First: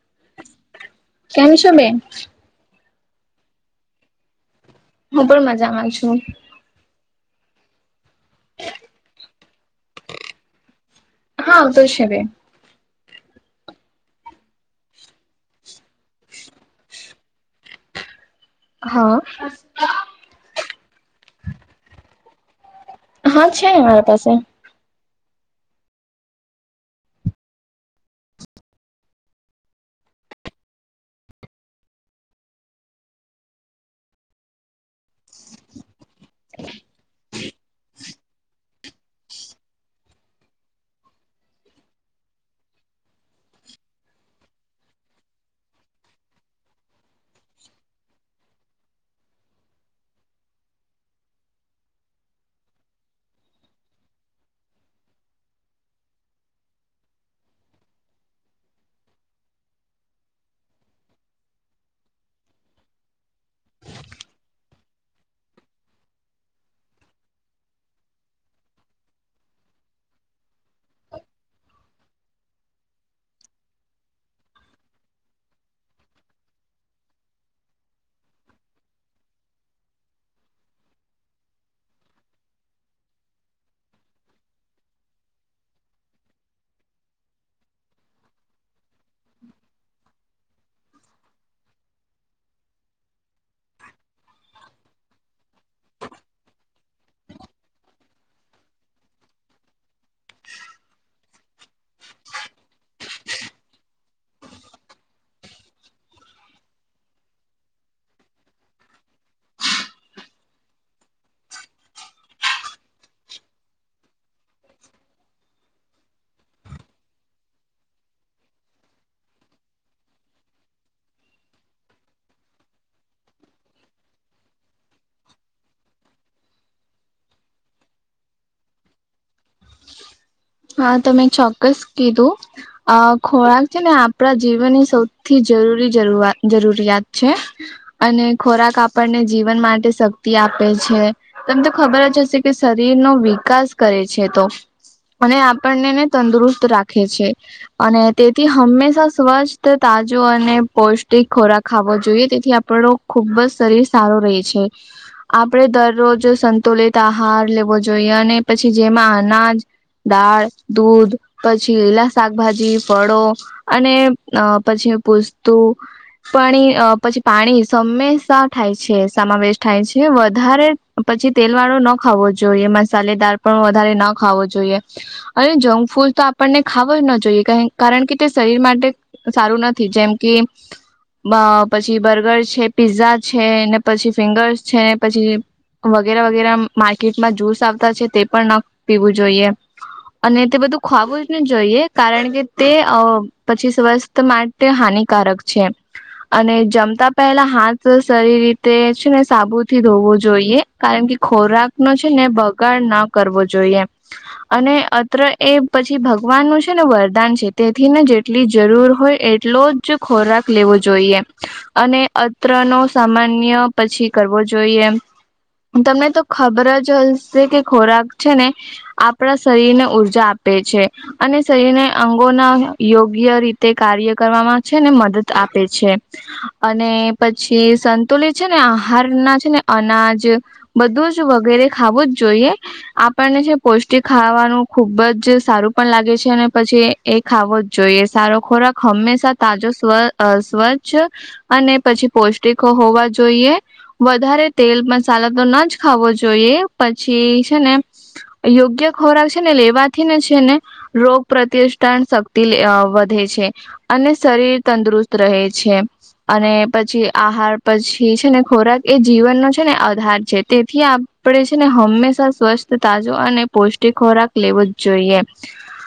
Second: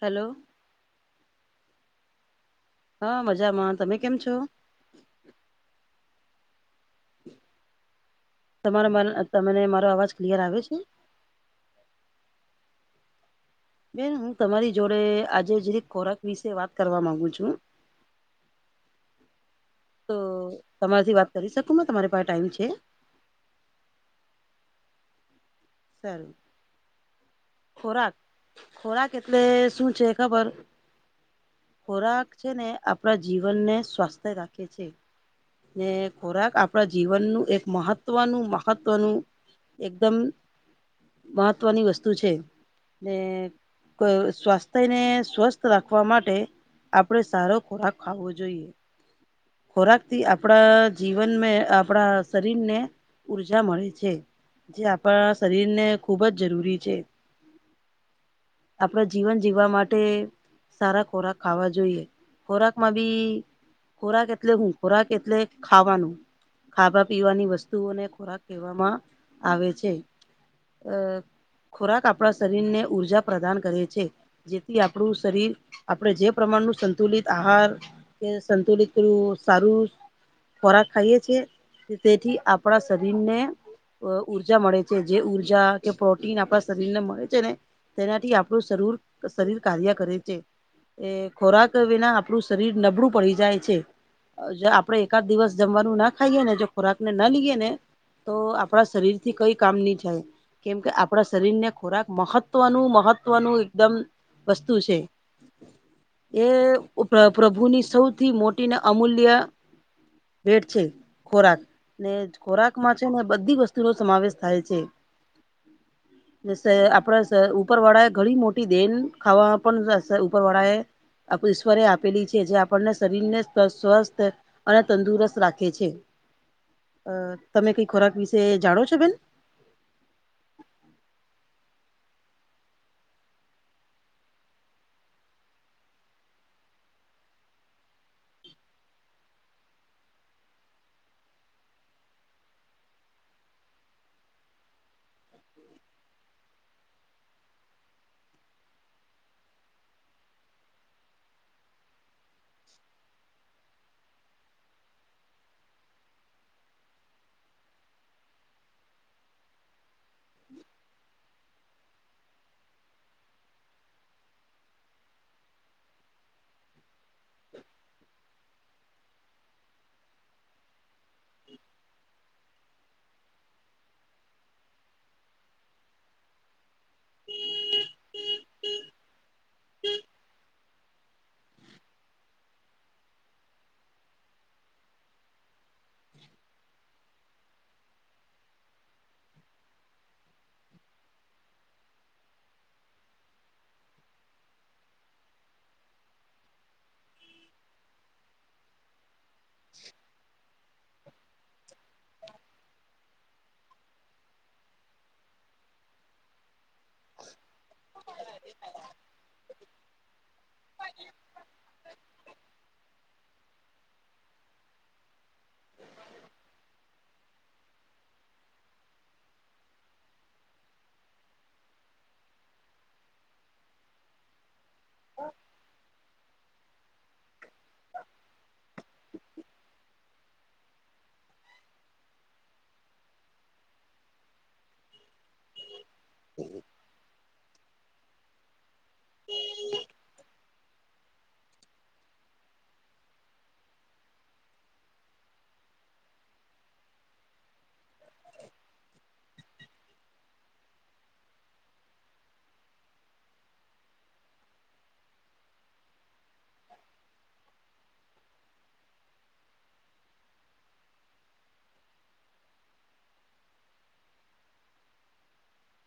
Hello કેમ છમે હા મજામાં તમે કેમ છો હું પણ મજામાં છું તમારો તમને મારો અવાજ ક્લિયર આવે છે હા તો શવે બેન હું તમારી જોડે આજે જે ખોરાક વિશે વાત કરવા માગુ છુ. હા તો તમારાથી વાત કરી શકું મે તમારી પાસે ટાઈમ છે હા છે ને મારા પાસે સારું ખોરાક ખોરાક એટલે શું છે ખબર ખોરાક છે ને આપણા જીવનને સ્વસ્થ રાખે છે ને ખોરાક આપણા જીવનનુ એક મહત્વનુ મહત્વનુ એકદમ મહત્વની વસ્તુ છે ને સ્વાસ્થ્યને સ્વસ્થ રાખવા માટે આપડણે સારો ખોરાક ખાવો જોઈએ ખોરાક થી આપણા જીવન આપણા શરીરને ઉર્જા મળે છે જે આપણા શરીરને ખૂબ જ જરૂરી છે આપણા જીવન જીવવા માટે સારા ખોરાક ખાવા જોઈએ ખોરાક માં બી ખોરાક એટલે હું ખોરાક એટલે ખાવાનું ખાવા પીવાની વસ્તુઓને ખોરાક કહેવામાં આવે છે અ ખોરાક આપણા શરીરને ઊર્જા પ્રદાન કરે છે. જેથી આપણું શરીર આપણેે જે પ્રમાણનું સંતુલિત આહાર કે સંતુલિતું સારું ખોરાક ખાઈએ છીએ તેથી આપણા શરીર ને ઉર્જા મળે છે જે ઊર્જા કે પ્રોટીન આપણા શરીર ને મળે છે ને તેનાથી આપણું શરીર શરીર કાર્ય કરે છે એ ખોરાક વિના આપણું શરીર નબળું પડી જાય છે. આપડે એકાદ દિવસ જમવાનું ના ખાઈએ ને જો ખોરાક ને ના લઈએ ને તો આપણા શરીર થી કઈ કામ નહી થાય કેમ કે આપણા શરીરને ખોરાક મહત્વનું મહત્વનું એકદમ વસ્તુ છે. એ પ્રભુની સૌથી મોટી ને અમૂલ્ય ભેટ છે ખોરાક ને ખોરાક માં છે ને બધી વસ્તુઓ સમાવેશ થાય છે. આપણા ઉપર વાળા ઘણી મોટી દેન ખાવા પણ ઉપરવાળા એ ઈશ્વરે આપેલી છે જે આપણને શરીર ને સ્વસ્થ અને તંદુરસ્ત રાખે છે અ તમે કઈ ખોરાક વિશે જાણો છો બેન? હા તમે ચોક્કસ કીધું અ ખોરાક છે ને આપણા જીવનની સૌથી જરૂરી જરૂરિયાત છે. અને ખોરાક આપણને જીવન માટે શક્તિ આપે છે. તમને તો ખબર જ હશે કે શરીર નો વિકાસ કરે છે તો મને આપણનેને તંદુરસ્ત રાખે છે. અને તેથી હંમેશા સ્વસ્થ તાજો અને પૌષ્ટિક ખોરાક ખાવો જોઈએ તેથી આપણો ખુબ જ શરીર સારું રહે છે. આપણેે દરરોજ સંતુલિત આહાર લેવો જોઈએ અને પછી જેમાં અનાજ દાળ દૂધ પછી લીલા શાકભાજી ફળો અને અ પછી પૂછતું પાણી પછી પાણી હમેશા થાય છે સમાવેશ થાય છે વધારે પછી તેલ વાળો નો ખાવો જોઈએ મસાલેદાર પણ વધારે ન ખાવો જોઈએ. અને જંક ફૂડ તો આપણને ખાવો જ ન જોઈએ કારણ કે તે શરીર માટે સારું નથી જેમ કે બ પછી બર્ગર છે પીઝા છે ને પછી ફિંગર્સ છે પછી વગેરે વગેરે માર્કેટમાં જુસ આવતા છે તે પણ ન પીવું જોઈએ. અને તે બધું ખવાવું જ ને જોઈએ કારણ કે તે પછી સ્વસ્થ માટે તે હાનિકારક છે અને જમતા પહેલા હાથ સરી રીતે છે ને સાબુથી ધોવો જોઈએ કારણ કે ખોરાક નો છે ને બગાડ ના કરવો જોઈએ. અને અત્ર એ પછી ભગવાન નું જ છે ને વરદાન છે તેથી ને જેટલી જરૂર હોય એટલો જ ખોરાક લેવો જોઈએ. અને અત્ર નો સામાન્ય પછી કરવો જોઈએ. તમને તો ખબર જ હશે કે ખોરાક છે ને આ આપણા શરીર ને ઊર્જા આપે છે. અને શરીરને અંગોના યોગ્ય રીતે કાર્ય કરવામાં છે ને મદદ આપે છે. અને પછી સંતુલિત છે ને આહાર ના છે ને અનાજ બધું જ વગેરે ખાવું જ જોઈએ આપણને જે પો તે ખાવાનું ખુબ જ સારું પણ લાગે છે અને પછી એ ખાવો જ જોઈએ સારો ખોરાક હંમેશા તાજો સ્વ અ સ્વચ્છ અને પછી પૌષ્ટિકો હોવા જોઈએ. વધારે તેલ મસાલા તો ન જ ખાવો જોઈએ પછી છે ને યોગ્ય યોગ્ય ખોરાક છે ને લેવાથી ને છે ને રોગ પ્રતિષ્ઠાન શક્તિ વધે છે. અને શરીર તંદુરુસ્ત રહે છે. અને પછી આહાર પછી છે ને ખોરાક એ જીવનનો છે ને અધાર છે તેથી આપ આપડે છે ને હંમેશા સ્વસ્થ તાજુ અને પૌષ્ટિક ખોરાક લેવો જ જોઈએ.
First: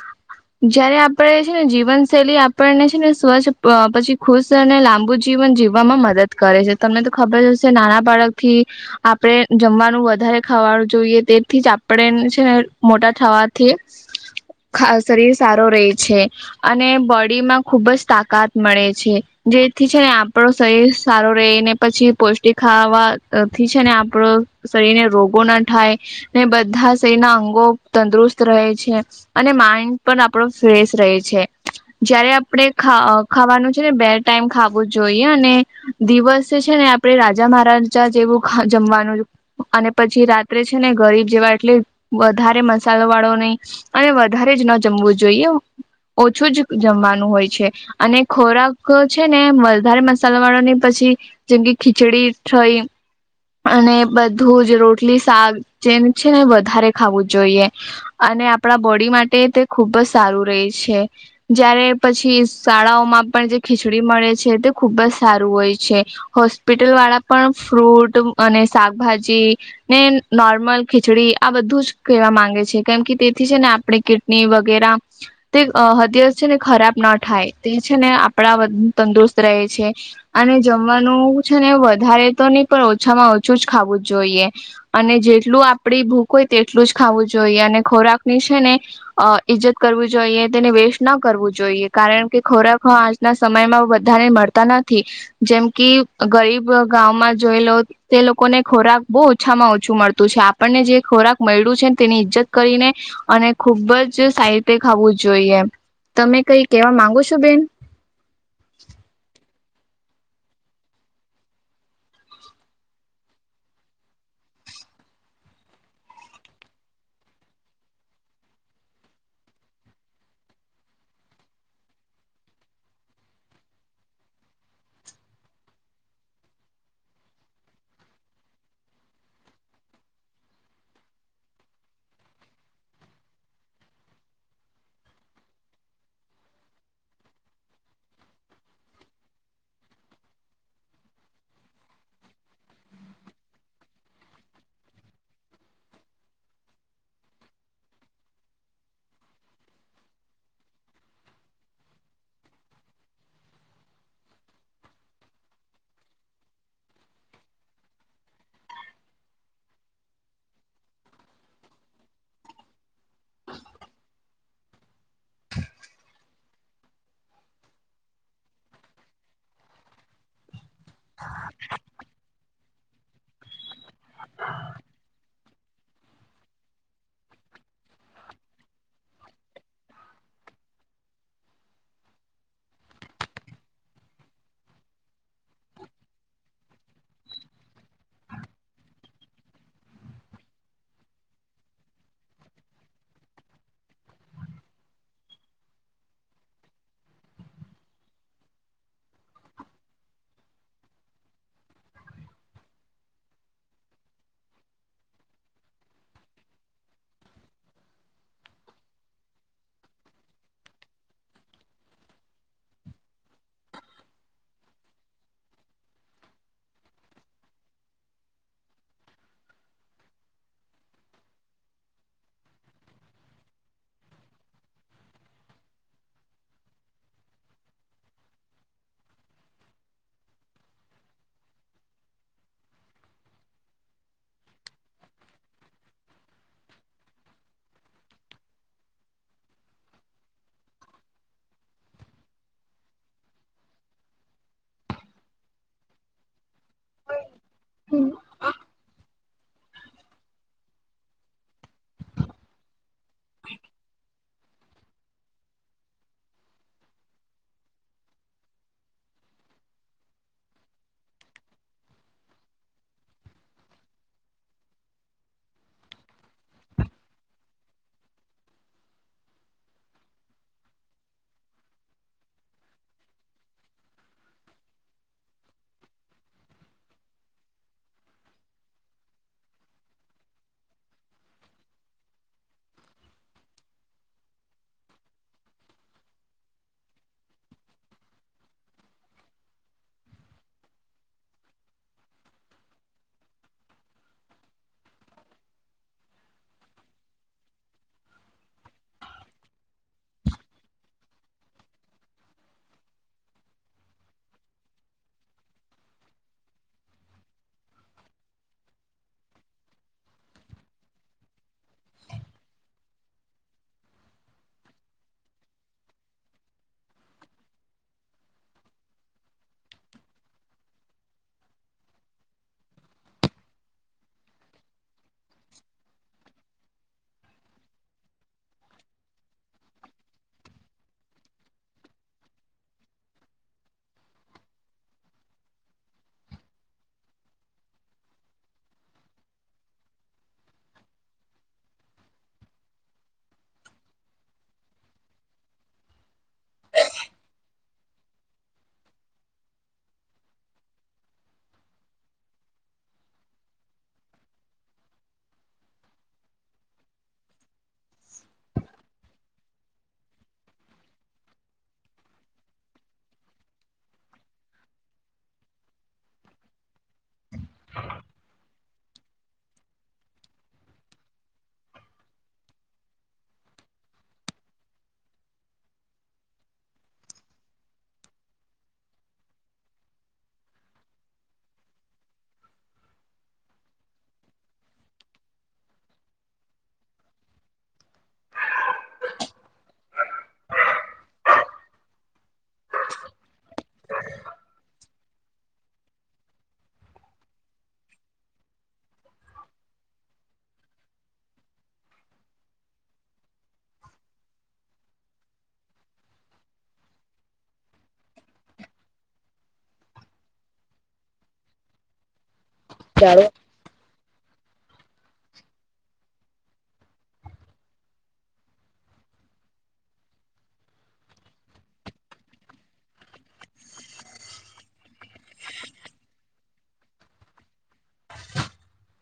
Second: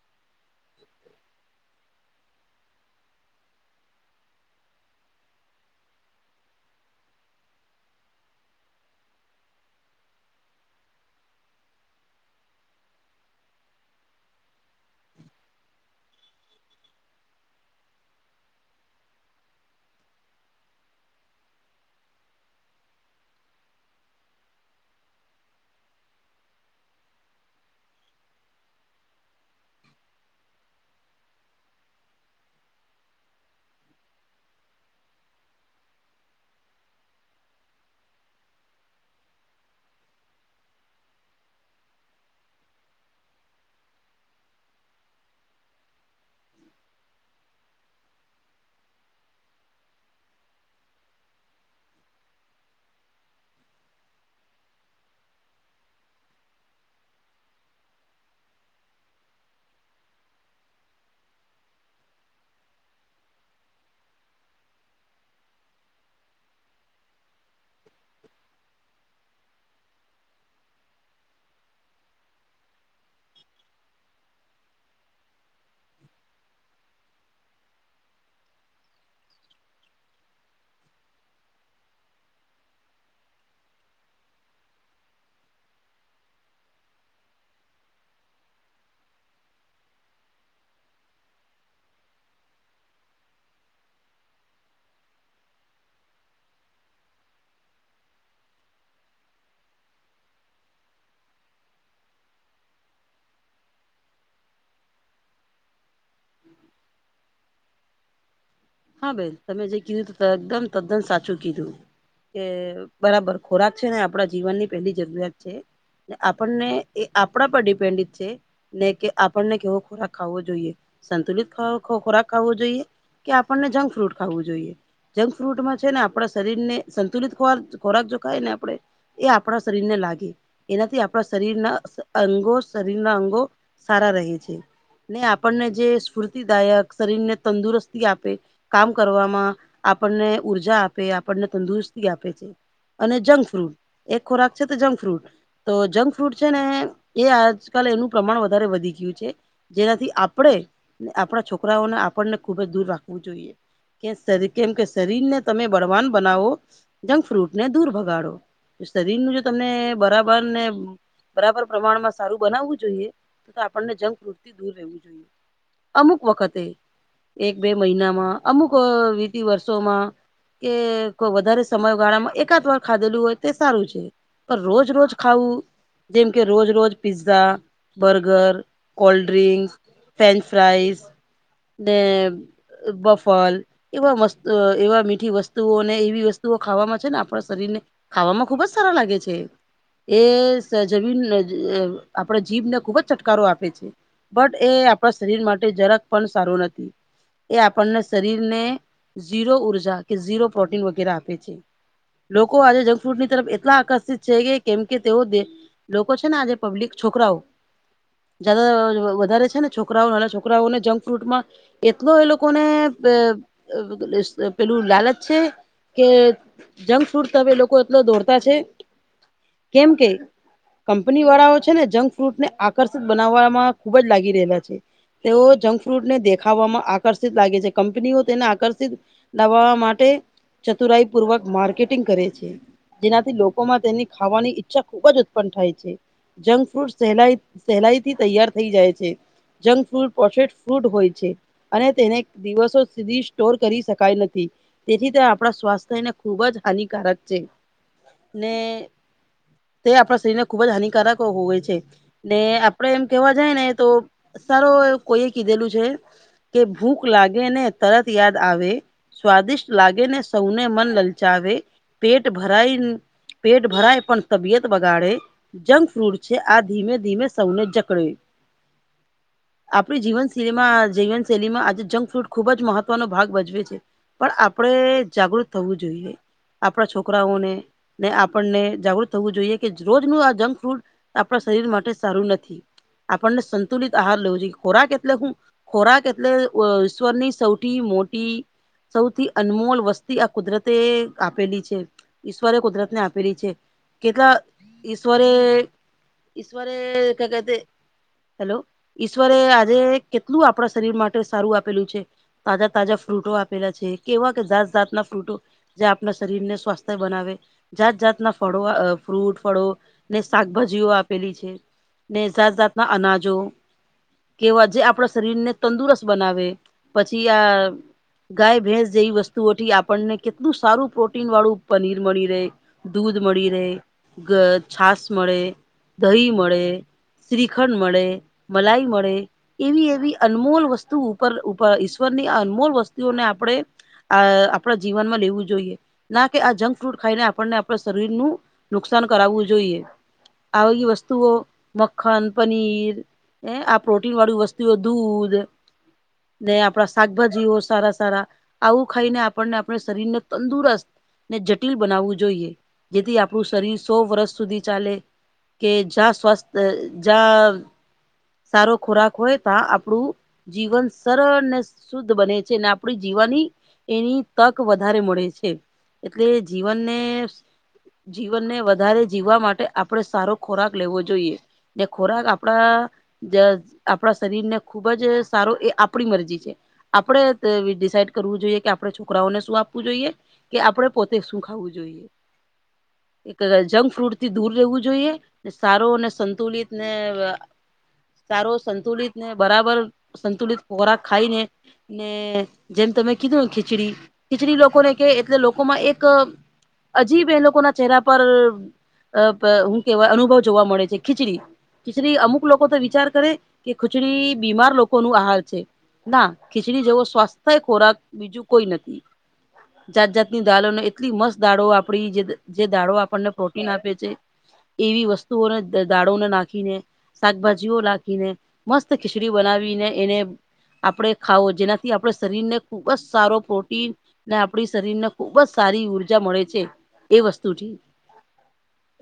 [inaudible] જયારે આપડે છે ને જીવનશૈલી આપણને છે ને સ્વચ્છ પછી ખુશ અને લાંબુ જ જીવન જીવવામાં મદદ કરે છે તમને તો ખબર હશે નાના બાળક થી આપણે જમવાનું વધારે ખાવાડું જોઈએ તેથી જ આપણે તે મોટા થવાથી શરીર સારો રહેે છે. અને બોડીમાં ખુબ જ તાકાત મળે છે જેથી છે ને આપણો શરીર સારો રહીને પછી પૌષ્ટિક ખાવા થી છે ને આપણો શરીરને રોગો ના થાય. ને બધા જ શરીરના અંગો તંદુરસ્ત રહે છે અને માઈન્ડ પણ આપણો ફ્રેશ રહે છે. જયારે આપણેે ખા ખાવાનું છે ને બે ટાઈમ ખાવું જ જોઈએ અને દિવસ છે ને આપડે રાજા મહારાજા જેવું જમવાનું અને પછી રાત્રે છે ને ગરીબ જેવા એટલે વધારે મસાલો વાળો નહી. અને વધારે જ ન જમવું જોઈએ. ઓછું જ જમવાનું હોય છે. અને ખોરાક છે ને, વલધારે મસાલા વાળો ને પછી જેમ કે ખીચડી ચાય. અને બધું જ રોટલી, શાક જેમ છે ને વધારે ખાવું જોઈએ. અને આપણા બોડી માટે તે ખુબ જ સારું રહે છે. જયારે પછી શાળાઓમાં પણ જે ખીચડી મળે છે તે, ખુબ જ સારું હોય છે. હોસ્પિટલ વાળા પણ ફ્રૂટ અને શાકભાજી. ને નોર્મલ ખીચડી આ બધું જ કહેવા માંગે છે. કેમ કે તેથી છે ને આપણે કિડની વગેરા તે હદયત છે ને ખરાબ ના થાય. તે છે ને આપણા તંદુરસ્ત રહે છે. અને જમવાનું છે ને, વધારે તો નહી પણ ઓછામાં ઓછું જ ખાવું જ જોઈએ. અને જેટલું આપડી ભૂખ હોય તેટલું જ ખાવું જોઈએ. અને ખોરાક ની છે ને અ ઈજ્જત કરવીું જોઈએ. તેને વેસ્ટ ના કરવું જોઈએ. કારણ કે ખોરાક ના સમયમાં બધાને મળતા નથી. જેમ કે ગરીબ ગામમાં જોય લો તે લોકોને ખોરાક બહુ ઓછામાં ઓછું મળતું છે. આપણને જે ખોરાક મળ્યું છેને તેની ઈજ્જત કરીને, અને ખુબ જ સારી રીતે ખાવું જોઈએ. તમે કઈ કેવા માંગો છો બેન? હા! બેન તમે જે કીધું એકદમ તદ્દન સાચું કીધું. કે બરાબર ખોરાક છે ને, આપડા જીવનની પેલી જરૂરિયાત છે. આપણને એ આપણા પર ડિપેડ છે. ને કે આપણને કેવો ખોરાક ખાવો જોઈએ. સંતુલિત ખોરાક ખોવો જોઈએ. કે આપણને જંક ફ્રૂટ ખાવું જોઈએ. જંક ફૂડમાં છે ને આપણા શરીર ને સંતુલિત ખોરાક જો ખાય ને આપડણે એ આપણા શરીરને લાગે. એનાથી આપણા શરીરના અંગો શરીરના અંગો સારા રહે છે. ને આપણને જે સ્ફૂર્તિદાયક શરીરને તંદુરસ્તી આપે. કામ કરવામાં આપણને ઉર્જા આપે. આપણને તંદુરસ્તી આપે છે. અને જંક ફ્રૂડ. એક ખોરાક છે તો જંક ફ્રૂડ. તો જંક ફ્રૂડ છે ને? એ આજકાલ એનું પ્રમાણ વધારે વધી ગયું છે. જેનાથી આપણેે, આપણા છોકરાઓને આપણને ખુબ જ દૂર રાખ. હોું જોઈએ. કે કેમ કે શરીર ને તમે બળવાન બનાવો. જંક ફ્રૂટ ને દૂર ભગાડો. શરીર નું જો તમને બરાબર ને બરાબર પ્રમાણમાં સારું બનાવવું જોઈએ. તો તો આપણને જક પ્રૃતિ દૂર રહેવું જોઈએ. અમુક વખતે એક. બે મહિનામાં, અમુક વિતિ વર્ષોમાં. કે વધારે સમયગાળા માં, એકાદ વાર ખાધેલું હોય તે સારું છે. પણ રોજ રોજ ખાવું. જેમ કે રોજ રોજ pizza, burger, cold drink. French fries ને વફલ. એવા મસ્ત એવા મીઠી વસ્તુઓને, એવી વસ્તુઓ ખાવામાં છે ને આપણા શરીર ને. ખાવામાં ખુબજ સારા લાગે છે. એ જમીને આપડા જીભને ખુબ જ ચટકારો આપે છે. બટ એ આપણા શરીર માટે, જરાક પણ સારું નથી. એ આપણને શરીરને ઝીરો ઉર્જા કે ઝીરો પ્રોટીન વગેરે આપે છે. લોકો આજે જંક ફ્રૂટની તરફ એટલા આકર્ષિત છે કે, કેમ કે તેઓ. લોકો છે ને આજે, પબ્લિક છોકરાઓ. [unintelligible] વધારે છે ને, છોકરાઓ નાના છોકરાઓને જંક ફ્રૂટમાં એ. તો એ લોકોને પેલું લાલચ છે કે. જંક ફૂડ હવે લોકો એટલો દોરતા છે. કેમ કે, કંપની વાળાઓ છે ને, જંક ફ્રૂટ ને આકર્ષિત બનાવવામાં ખુબ જ લાગી રહેલા છે. તેઓ જંક ફ્રૂટ ને દેખાવામાં- - આકર્ષિત લાગે છે કંપનીઓ તેને આકર્ષિત દબાવવા માટે- - ચતુરાઈપૂર્વક માર્કેટિંગ કરે છે. જેનાથી લોકોમાં તેની ખાવાની ઈચ્છા ખુબ જ ઉત્પન્ન થાય છે. જંક ફ્રૂટ સહે સહેલાઈ થી તૈયાર થઈ જાય છે. જંક [inaudible] ફ્રૂટ હોય છે. અને તેને દિવસો સુધી સ્ટોર કરી શકાય નથી તેથી તે આપણા સ્વાસ્થ્યને ખૂબ જ- - હાનિકારક છે ને તે આપણા શરીર ને ખુબ જ હાનિકારક હોય છે. ને આપડે એમ કેવા જાય ને તો સારો કોઈ કીધેલું છે. કે ભૂખ લાગે ને તરત યાદ આવે- - સ્વાદિષ્ટ લાગે ને સૌને મન લલચાવે પેટ ભરાય- - પેટ ભરાય પણ તબિયત બગાડે- - જંક ફ્રૂટ છે આ ધીમે ધીમે સૌને જકડે- - આપણી જીવનશિલેમાં જીવન- - શૈલીમાં આજે જંક ફૂડ ખુબ જ મહત્વનો ભાગ ભજવે છે. પણ આપણેે જાગૃત થવું જોઈએ આપણા છોકરાઓને- - ને આપણને જાગૃત થવું જોઈએ કે રોજ ન આ જંક ફૂડ આપણા શરીર માટે સારું નથી. આપણને સંતુલિત આહાર લેવું જોઈએ ખોરાક કેટલે શું ખોરા કે- - એટલે ઈશ્વરની સૌથી મોટી- - સૌથી અનમોલ વસ્તી આ કુદરતે આપેલી છે. ઈશ્વરે કુદરત ને આપેલી છે કેટલા ઈશ્વરે- - ઈશ્વરે ક્યા કતે- - હેલો ઈશ્વરે આજે કેટલું આપણા શરીર માટે સારું આપેલું છે. તાજા તાજા ફ્રૂટો આપેલા છે કેવા કે જાત જાતના ફ્રૂટો- - જે આપણા શરીરને સ્વસ્થ બનાવે. જાત જાતના ફળો ફ્રૂટ ફળો ને શાકભાજીઓ આપેલી છે. ને જાત જાતના અનાજો કેવા જે આપણા શરીરને તંદુરસ્ત- - બનાવે પછી આ- - ગાય ભેંસ જેવી વસ્તુઓથી આપણને કેટલું સારું પ્રોટીન વાળું પનીર મળી રહે. દૂધ મળી રહે, છાસ મળે, દહી મળે- - શ્રીખંડ મળે, મલાઈ મળે એવી એવી અનમોલ વસ્તુ- - [unintelligible] ઈશ્વરની અનમોલ વસ્તુઓને આપણે- - આ આપણા જીવનમાં લેવું જોઈએ. ના કે આ જંક ફ્રૂટ ખાઈને આપણને આપણા શરીરનું નુકસાન કરાવવું જોઈએ. આવી વસ્તુઓ મખન, પનીર ને આ પ્રોટીન વાળી વસ્તુઓ દૂધ. ને આપણા શાકભાજીઓ સારા સારા આવું ખાઈને આપણને આપણે શરીરને તંદુરસ્ત ને જટિલ બનાવવું જોઈએ. જેથી આપણું શરીર સો વર્ષ સુધી ચાલે. કે જ્યાં સ્વાવસ્થ જ્યાં સારો ખોરાક હોય તા આપણું જીવન સરળ ને શુદ્ધ બને છે. ને આપણી જીવનની એની તક વધારે મળે છે. એટલે જીવનને જીવનને વધારે જીવવા માટ ટે આપણે સારો ખોરાક લેવો જોઈએ. જે ખોરાક આપણા જે આપણા શરીરને ખુબ જ સારો એ આપણી મરજી છે. આપણેે તે ડિસાઈડ કરવું જોઈએ કે આપણે છોકરાઓને શું આપવું જોઈએ. કે આપણેે પોતે શું ખાવું જોઈએ. એક જંક ફ્રૂડ થી દૂર રહેવું જોઈએ. ને સારો અને સંતુલિત ને સારો સંતુલિત ને બરાબર સંતુલિત ખોરાક ખાઈને ને જેમ તમે કીધું ખીચડી ખીચડી લોકોને કે એટલે લોકોમાં એક અજીબ એ લોકોના ચહેરા પર અ પ હું કેહેવાય અનુભવ જોવા મળે છે. ખીચડી? ખીચડી અમુક ક લોકો તો વિચાર કરે કે ખીચડી બીમાર લોકોનું આહાર છે. ના ખીચડી જેવો સ્વાસ્થ્ય ખોરાક બીજું કોઈ નથી. જાત જાતની દાળોને એટલી મસ્ત દાળો આપડી જે જે દાડો આપણને પ્રોટીન આપે છે. એવી વસ્તુઓને દાળોને નાખીને શાકભાજીઓ લાખીને મસ્ત ખીચડી બનાવીને એને આપણે ખાવો. જેનાથી આપણે શરીરને ખુબ જ સારો પ્રોટીન ને આપડી શરીરને ખુબ જ સારી ઉર્જા મળે છે એ વસ્તુથી.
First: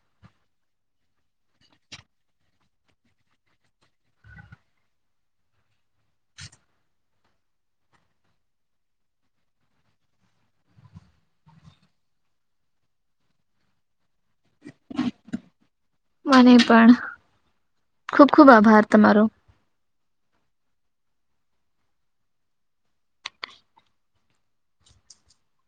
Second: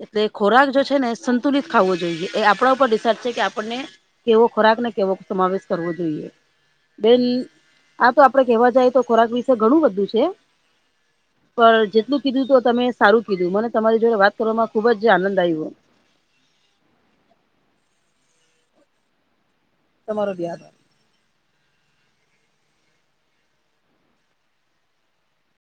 એટલે ખોરાક જો છે ને એ સંતુલિત ખાવો જોઈએ એ આપણા ઉપર પેક છે કે આપણને કેવો ખોરાક ને કેવો સમાવેશ કરવો જોઈએ. બેન આ તો આપડે કેવા જાઈ તો ખોરાક વિશે ઘણું બધું છે. પણ જેટલું કીધું તો તમે સારું કીધું. મને તમારી જોડે વાત કરવામાં ખુબ જ આનંદ આવ્યો. મને પણ ખુબ ખુબ આભાર તમારો. તમારો બી આભાર.